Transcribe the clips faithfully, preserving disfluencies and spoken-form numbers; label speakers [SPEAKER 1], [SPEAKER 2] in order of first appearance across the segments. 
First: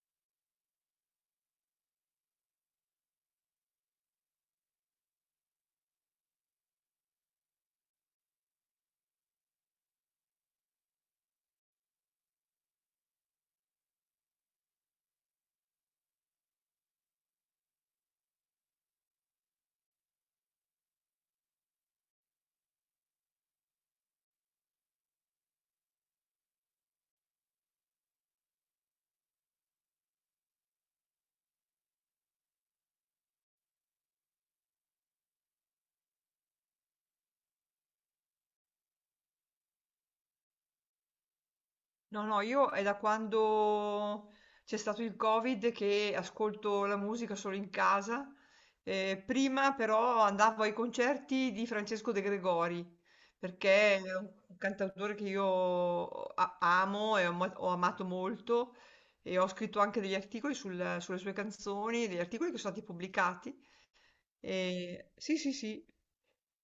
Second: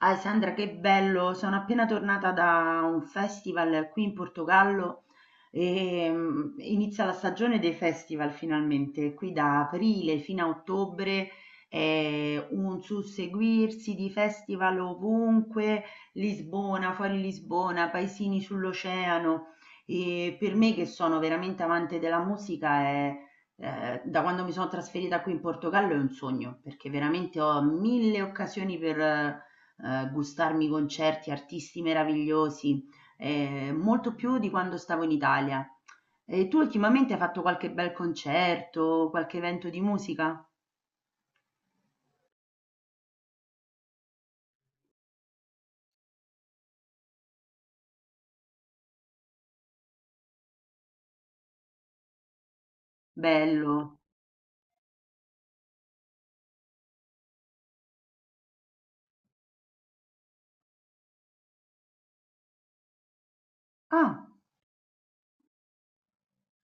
[SPEAKER 1] Ah, Sandra, che bello! Sono appena tornata da un festival qui in Portogallo e mm, inizia la stagione dei festival finalmente, qui da aprile fino a ottobre è un susseguirsi di festival ovunque, Lisbona, fuori Lisbona, paesini sull'oceano e per me che sono veramente amante della musica è eh, da quando mi sono trasferita qui in Portogallo è un sogno, perché veramente ho mille occasioni per eh, gustarmi concerti, artisti meravigliosi, eh, molto più di quando stavo in Italia. E tu ultimamente hai fatto qualche bel concerto, qualche evento di musica?
[SPEAKER 2] No, no, io è da quando c'è stato il Covid che ascolto la musica solo in casa. Eh, prima però andavo ai concerti di Francesco De Gregori, perché
[SPEAKER 1] Bello.
[SPEAKER 2] è un cantautore che io a- amo e ho, ama- ho amato molto e ho scritto anche degli articoli sul- sulle sue canzoni, degli articoli che sono stati pubblicati
[SPEAKER 1] Ah,
[SPEAKER 2] e- sì, sì, sì.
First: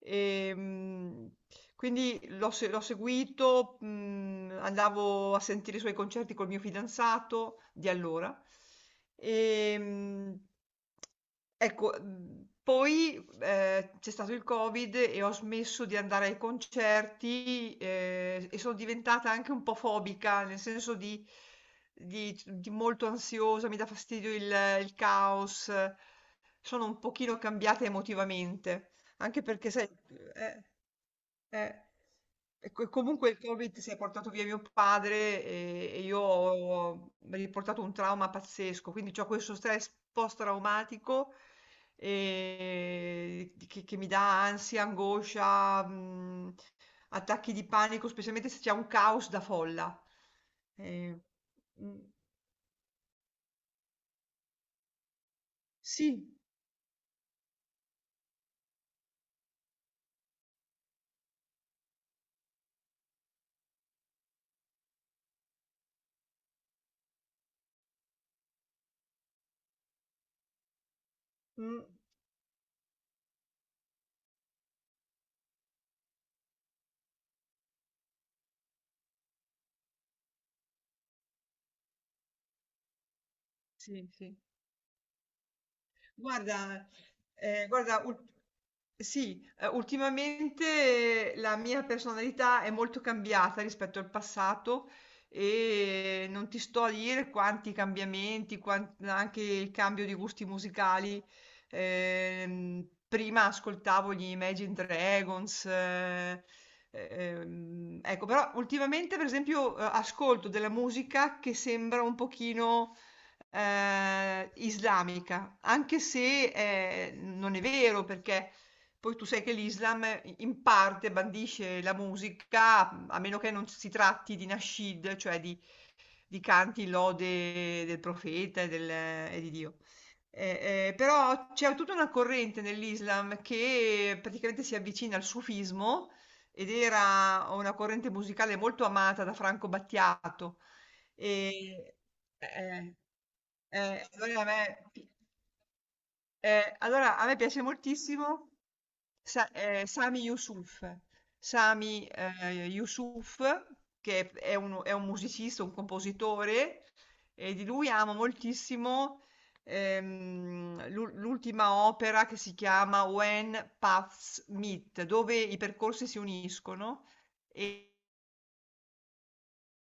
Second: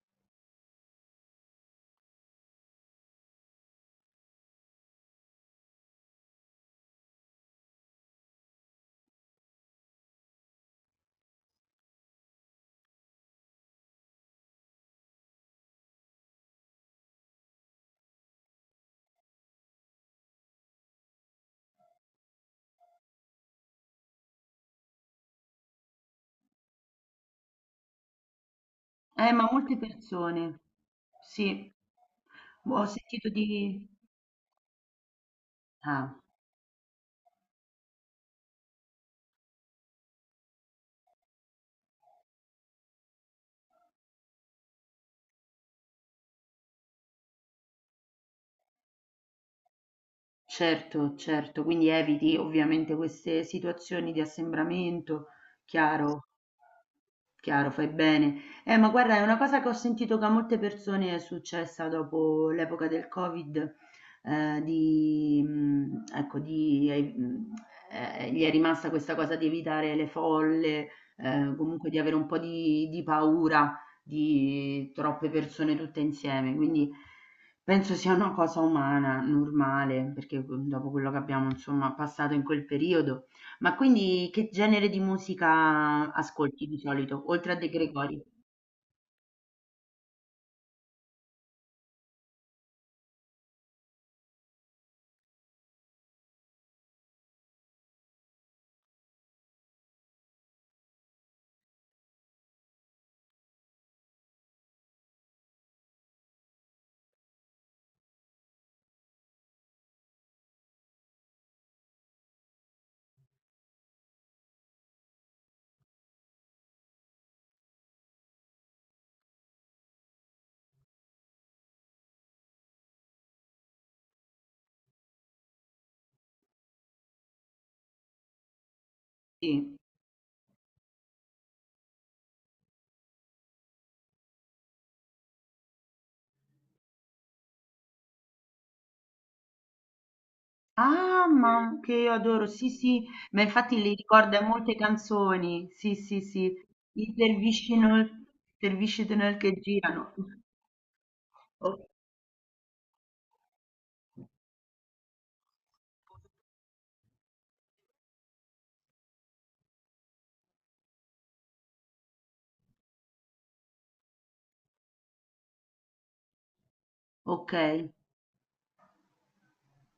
[SPEAKER 2] E, mh, quindi l'ho se- l'ho seguito, mh, andavo a sentire i suoi concerti col mio fidanzato di allora. E, mh, ecco, mh, Poi eh, c'è stato il Covid e ho smesso di andare ai concerti, eh, e sono diventata anche un po' fobica, nel senso di di, di molto ansiosa, mi dà fastidio il, il caos, sono un pochino cambiata emotivamente.
[SPEAKER 1] eh,
[SPEAKER 2] Anche
[SPEAKER 1] ma
[SPEAKER 2] perché
[SPEAKER 1] molte
[SPEAKER 2] sai,
[SPEAKER 1] persone.
[SPEAKER 2] eh,
[SPEAKER 1] Sì,
[SPEAKER 2] eh. E
[SPEAKER 1] ho
[SPEAKER 2] co
[SPEAKER 1] sentito
[SPEAKER 2] comunque il Covid
[SPEAKER 1] di...
[SPEAKER 2] si è portato via mio padre e e io
[SPEAKER 1] Ah,
[SPEAKER 2] ho mi ha riportato un trauma pazzesco, quindi c'ho questo stress post-traumatico, ehm, che che mi dà ansia, angoscia, mhmm, attacchi di panico, specialmente se c'è un caos da folla.
[SPEAKER 1] certo,
[SPEAKER 2] Ehm,
[SPEAKER 1] certo, quindi
[SPEAKER 2] mh,
[SPEAKER 1] eviti ovviamente queste situazioni di assembramento, chiaro.
[SPEAKER 2] sì,
[SPEAKER 1] Chiaro, fai bene. Eh, ma guarda, è una cosa che ho sentito che a molte persone è successa dopo l'epoca del Covid, eh, di, mh, ecco, di, eh, mh, eh, gli è rimasta questa cosa di evitare le folle, eh,
[SPEAKER 2] mh,
[SPEAKER 1] comunque di avere un po' di, di paura di troppe persone tutte insieme. Quindi penso sia una cosa umana, normale, perché mm, dopo quello che abbiamo, insomma, passato in quel periodo. Ma
[SPEAKER 2] sì,
[SPEAKER 1] quindi
[SPEAKER 2] sì.
[SPEAKER 1] che genere di musica ascolti di
[SPEAKER 2] Guarda,
[SPEAKER 1] solito, oltre a
[SPEAKER 2] eh,
[SPEAKER 1] De
[SPEAKER 2] guarda, ul-
[SPEAKER 1] Gregori?
[SPEAKER 2] sì, eh, ultimamente la mia personalità è molto cambiata rispetto al passato e non ti sto a dire quanti cambiamenti, quan- anche il cambio di gusti musicali. Ehm, prima ascoltavo gli Imagine Dragons, eh, ehm, ecco, però ultimamente per esempio eh, ascolto della musica che sembra un pochino eh, islamica, anche se eh, non è vero perché poi tu sai che l'Islam in parte bandisce la musica, a meno che non si tratti di nascid, cioè di di canti lode del profeta e, del- e di
[SPEAKER 1] Sì.
[SPEAKER 2] Dio. Eh, eh, però c'è tutta una corrente nell'Islam che praticamente si avvicina al sufismo ed era una corrente musicale molto amata da Franco Battiato.
[SPEAKER 1] Ah, ma
[SPEAKER 2] E,
[SPEAKER 1] che adoro, sì,
[SPEAKER 2] eh,
[SPEAKER 1] sì, ma infatti li
[SPEAKER 2] eh,
[SPEAKER 1] ricorda
[SPEAKER 2] allora a
[SPEAKER 1] molte
[SPEAKER 2] me,
[SPEAKER 1] canzoni, sì, sì, sì,
[SPEAKER 2] eh,
[SPEAKER 1] i
[SPEAKER 2] allora, a me piace
[SPEAKER 1] dervisci nel,
[SPEAKER 2] moltissimo
[SPEAKER 1] dervisci nel
[SPEAKER 2] Sa-
[SPEAKER 1] che
[SPEAKER 2] eh,
[SPEAKER 1] girano.
[SPEAKER 2] Sami Yusuf.
[SPEAKER 1] O-
[SPEAKER 2] Sami eh, Yusuf, che è un, è un musicista, un compositore, e di lui amo moltissimo, ehm, l'u- l'ultima opera che si chiama When Paths Meet, dove i percorsi si uniscono.
[SPEAKER 1] ok,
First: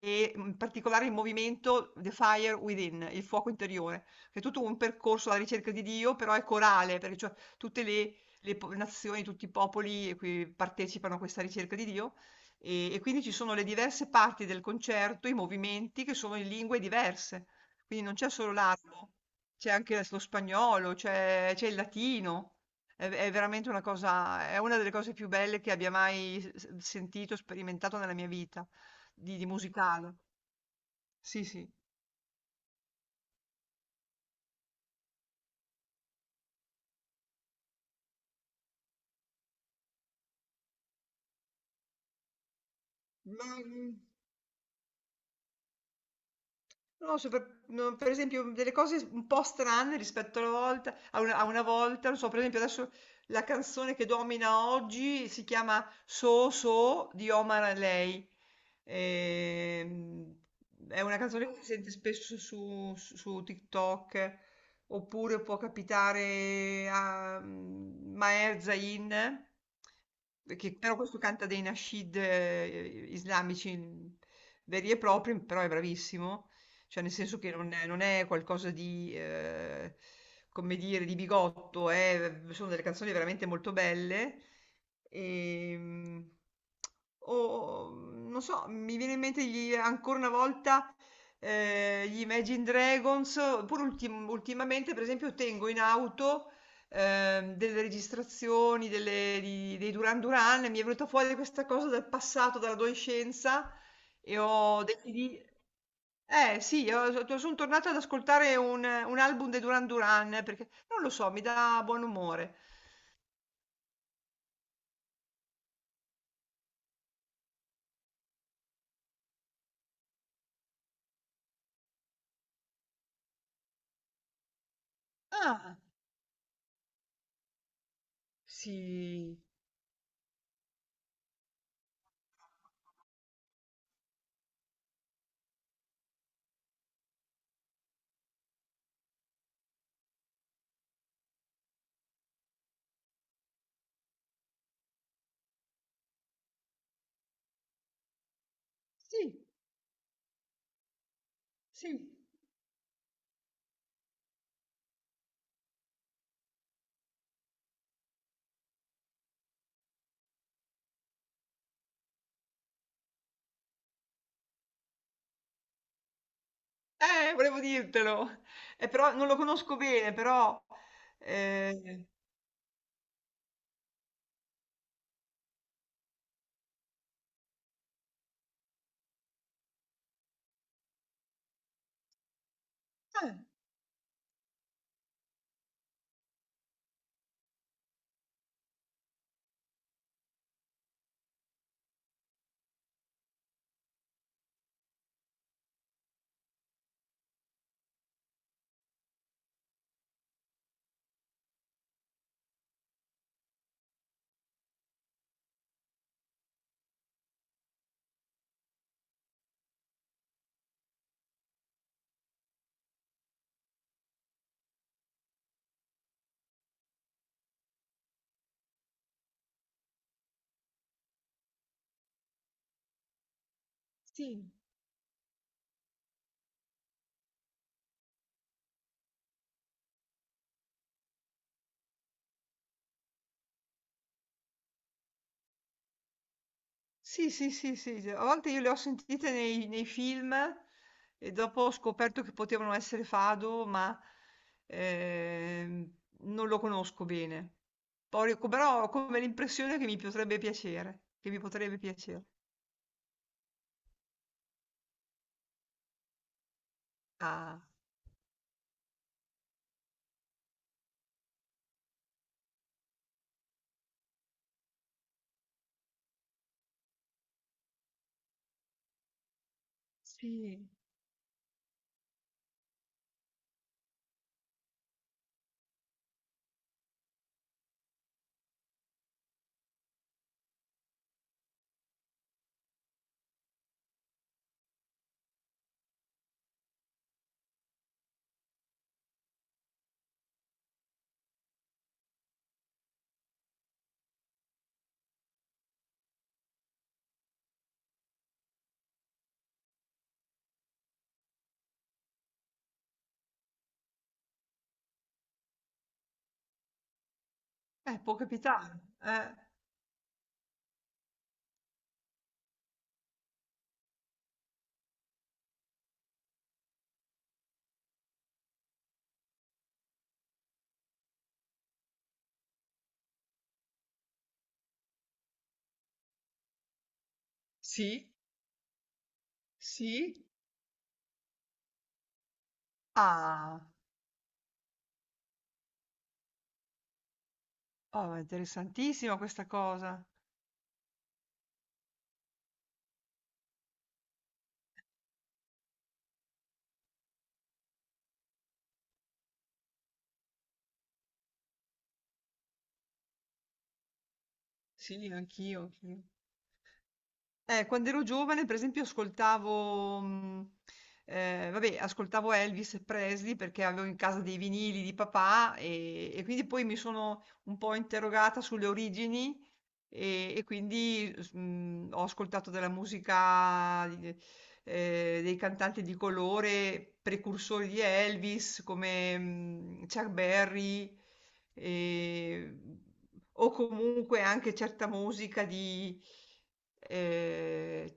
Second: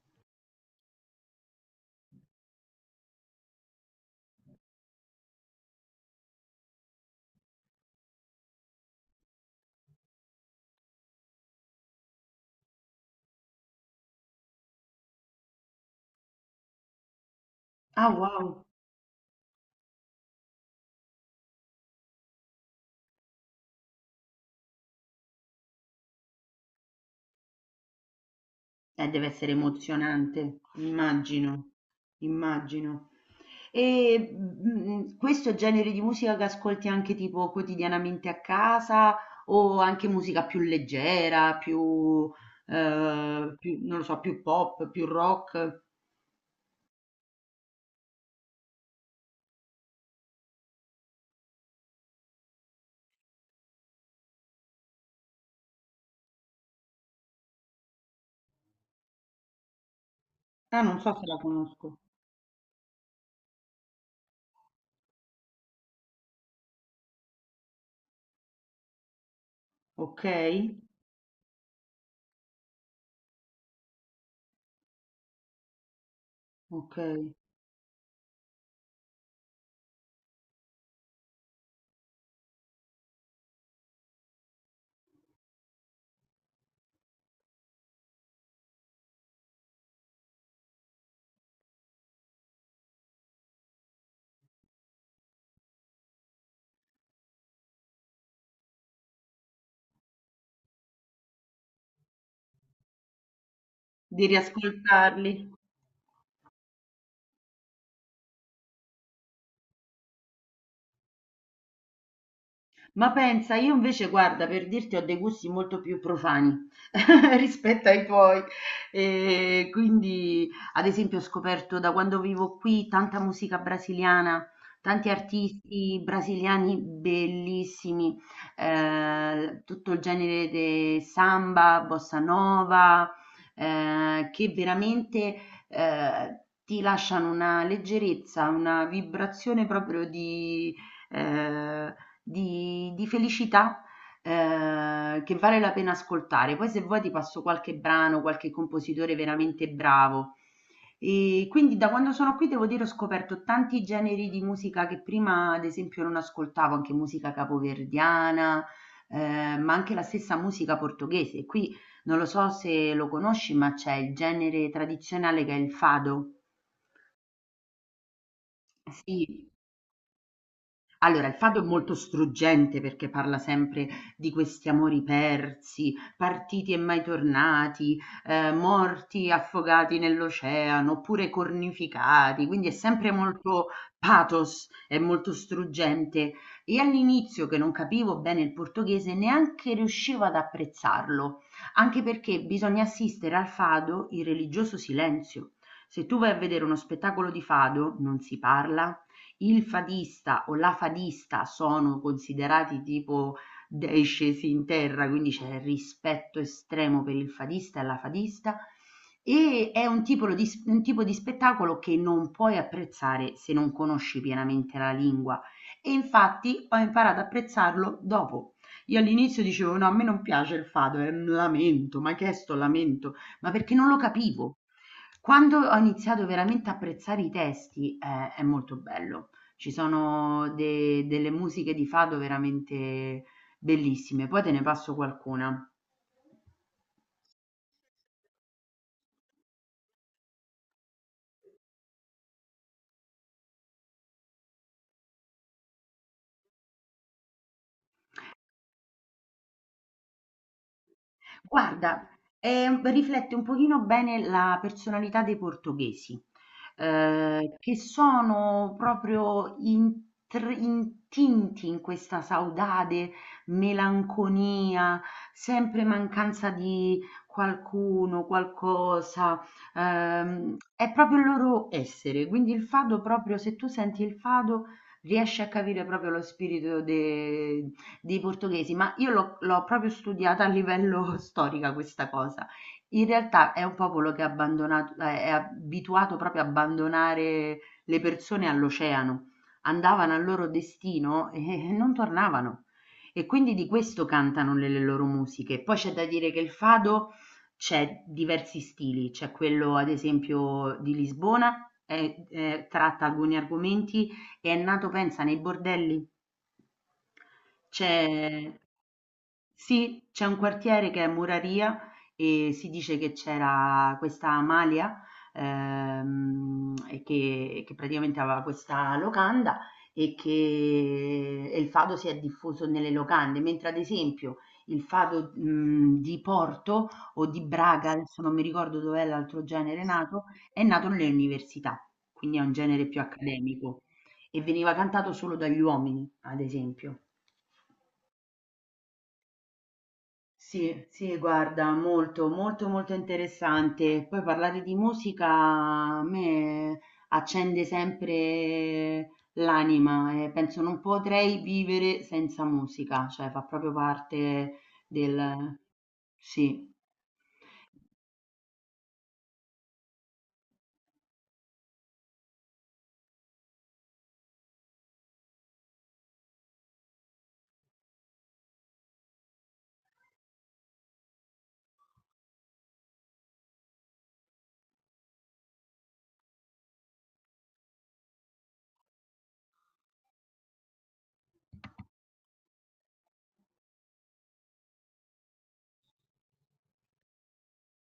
[SPEAKER 2] E, mhmm, in particolare il movimento The Fire Within, il fuoco interiore, che è tutto un percorso alla ricerca di Dio, però è corale, perché cioè tutte le le po nazioni, tutti i popoli qui partecipano a questa ricerca di Dio, ehm, e quindi ci sono le diverse parti del concerto, i movimenti che sono in lingue diverse. Quindi
[SPEAKER 1] ah,
[SPEAKER 2] non c'è solo
[SPEAKER 1] wow,
[SPEAKER 2] l'arabo, c'è anche adesso lo spagnolo, c'è c'è il latino. È v è veramente una cosa, è una delle cose più belle che abbia mai s s sentito, sperimentato nella mia vita
[SPEAKER 1] eh, deve
[SPEAKER 2] di, di
[SPEAKER 1] essere
[SPEAKER 2] musicale.
[SPEAKER 1] emozionante,
[SPEAKER 2] Sì, sì.
[SPEAKER 1] immagino, immagino. E, mhmm, questo è il genere di musica che ascolti anche tipo quotidianamente a casa o anche musica più leggera, più,
[SPEAKER 2] Ma,
[SPEAKER 1] ehm, più
[SPEAKER 2] mm,
[SPEAKER 1] non lo so, più pop, più rock?
[SPEAKER 2] No, so per no, per esempio delle cose un po' strane rispetto alla volta a una a una volta, non so, per esempio adesso la canzone che domina oggi si chiama So So di Omar Haley. Ehm,
[SPEAKER 1] Ah, non
[SPEAKER 2] è
[SPEAKER 1] so
[SPEAKER 2] una
[SPEAKER 1] se la
[SPEAKER 2] canzone che si
[SPEAKER 1] conosco.
[SPEAKER 2] sente spesso su, su- su TikTok, oppure può capitare a mm, Maher Zain,
[SPEAKER 1] Okay,
[SPEAKER 2] che però questo canta dei nasheed eh, islamici mm, veri e propri, però è bravissimo. Cioè, nel
[SPEAKER 1] okay.
[SPEAKER 2] senso che non è, non è qualcosa di, eh, come dire, di bigotto, è- sono delle canzoni veramente molto belle. E, o, non so, mi viene in mente gli- ancora una volta eh, gli Imagine Dragons, pur ultim- ultimamente, per esempio, tengo in auto ehm, delle registrazioni delle- di- dei Duran Duran, e mi è venuta fuori questa cosa dal passato, dall'adolescenza,
[SPEAKER 1] Di
[SPEAKER 2] e ho dei C D.
[SPEAKER 1] riascoltarli.
[SPEAKER 2] Eh sì, io so son tornata ad ascoltare un un album dei Duran Duran perché, non lo so, mi dà buon umore.
[SPEAKER 1] Ma pensa, io invece guarda, per dirti, ho dei gusti molto più profani rispetto ai tuoi. E quindi, ad esempio, ho scoperto da quando vivo qui tanta musica brasiliana, tanti
[SPEAKER 2] Ah,
[SPEAKER 1] artisti brasiliani bellissimi,
[SPEAKER 2] sì,
[SPEAKER 1] eh, tutto il genere de samba, bossa nova, eh, che veramente eh, ti lasciano una leggerezza, una vibrazione proprio di ehm, di, di felicità eh, che vale la pena ascoltare. Poi se vuoi ti passo qualche brano, qualche compositore
[SPEAKER 2] sì,
[SPEAKER 1] veramente bravo. E quindi da
[SPEAKER 2] sì.
[SPEAKER 1] quando sono qui devo dire ho scoperto tanti generi di musica che prima ad esempio non ascoltavo, anche musica capoverdiana, eh, ma anche la stessa musica portoghese. Qui non lo so se lo conosci, ma c'è il genere tradizionale che è il fado.
[SPEAKER 2] Eh, volevo dirtelo. Eh, però non lo
[SPEAKER 1] Sì,
[SPEAKER 2] conosco bene, però,
[SPEAKER 1] allora, il fado è molto
[SPEAKER 2] ehm.
[SPEAKER 1] struggente perché parla sempre di questi amori persi, partiti e mai tornati, ehm, morti affogati nell'oceano oppure cornificati, quindi è sempre
[SPEAKER 2] Ah,
[SPEAKER 1] molto pathos, è molto struggente. E all'inizio, che non capivo bene il portoghese, neanche riuscivo ad apprezzarlo, anche perché bisogna assistere al fado in religioso silenzio. Se tu vai a vedere uno spettacolo di fado, non si parla, il fadista o la fadista sono considerati tipo dei scesi in terra, quindi c'è rispetto estremo per il fadista e la fadista e è un tipo di, un tipo di spettacolo che non puoi apprezzare se non conosci pienamente la lingua e infatti ho imparato ad apprezzarlo dopo. Io all'inizio dicevo no, a me non piace il fado, è un lamento, ma che è sto lamento? Ma perché non lo
[SPEAKER 2] sì.
[SPEAKER 1] capivo. Quando ho iniziato veramente a apprezzare i testi, eh, è molto bello. Ci sono de delle musiche di fado veramente bellissime. Poi te ne passo qualcuna.
[SPEAKER 2] Sì, sì, sì, sì, sì. A volte io le ho sentite nei, nei film e dopo ho scoperto che potevano essere Fado, ma ehm, non lo conosco bene. Poi, co- però ho come l'impressione che mi potrebbe piacere, che mi potrebbe
[SPEAKER 1] Guarda,
[SPEAKER 2] piacere.
[SPEAKER 1] ehm, riflette un pochino bene la personalità dei portoghesi, ehm,
[SPEAKER 2] Ah,
[SPEAKER 1] che sono proprio intr intinti in questa saudade, melanconia, sempre mancanza di qualcuno, qualcosa, ehm,
[SPEAKER 2] sì,
[SPEAKER 1] è proprio il loro essere. Quindi il fado proprio se tu senti il fado riesci a capire proprio lo spirito de dei portoghesi, ma io l'ho, l'ho proprio studiata a livello storica questa cosa. In realtà è un popolo che è abbandonato, eh, è abituato proprio a abbandonare le persone all'oceano. Andavano al loro destino e non tornavano. E quindi di questo cantano le, le loro musiche. Poi c'è da dire che il fado c'è diversi stili, c'è quello ad esempio di Lisbona, eh, eh, tratta alcuni argomenti e è nato pensa nei bordelli.
[SPEAKER 2] eh, può
[SPEAKER 1] C'è
[SPEAKER 2] capitare. Eh,
[SPEAKER 1] sì, c'è un quartiere che è Muraria e si dice che c'era questa Amalia ehm, e che, che praticamente aveva questa locanda e che e il fado si è diffuso nelle locande, mentre ad esempio il fado mh, di Porto o di Braga,
[SPEAKER 2] sì,
[SPEAKER 1] adesso non mi ricordo dov'è l'altro genere nato,
[SPEAKER 2] sì.
[SPEAKER 1] è nato nelle università, quindi è un genere più
[SPEAKER 2] Ah,
[SPEAKER 1] accademico. E veniva cantato solo dagli uomini, ad esempio.
[SPEAKER 2] oh, è interessantissima questa cosa.
[SPEAKER 1] Sì, sì, guarda, molto, molto, molto interessante. Poi parlare di musica a me accende sempre l'anima e penso non potrei vivere senza musica, cioè fa proprio parte
[SPEAKER 2] Sì,
[SPEAKER 1] del...
[SPEAKER 2] anch'io, anch'io.
[SPEAKER 1] Sì.
[SPEAKER 2] Eh, quando ero giovane, per esempio, ascoltavo, mh, eh, vabbè, ascoltavo Elvis Presley perché avevo in casa dei vinili di papà, e, e quindi poi mi sono un po' interrogata sulle origini e, e quindi s- mh, ho ascoltato della musica di- eh, dei cantanti di colore, precursori di Elvis come mh, Chuck Berry e- o comunque anche certa musica di, eh,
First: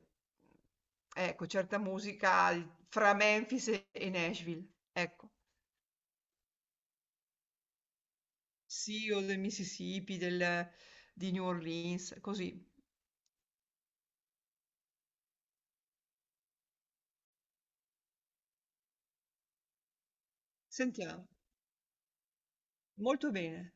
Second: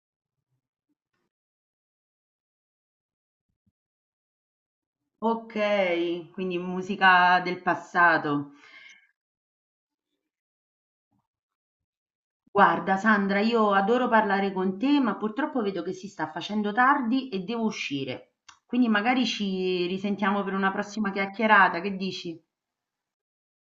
[SPEAKER 2] ecco, certa musica al- fra Memphis e e Nashville, ecco,
[SPEAKER 1] Ok, quindi musica del passato.
[SPEAKER 2] sì, o del Mississippi, del- di New Orleans, così.
[SPEAKER 1] Guarda, Sandra, io adoro parlare con te, ma purtroppo vedo che si sta facendo tardi e devo uscire. Quindi magari ci risentiamo per una prossima
[SPEAKER 2] Sentiamo,
[SPEAKER 1] chiacchierata, che dici?
[SPEAKER 2] molto bene.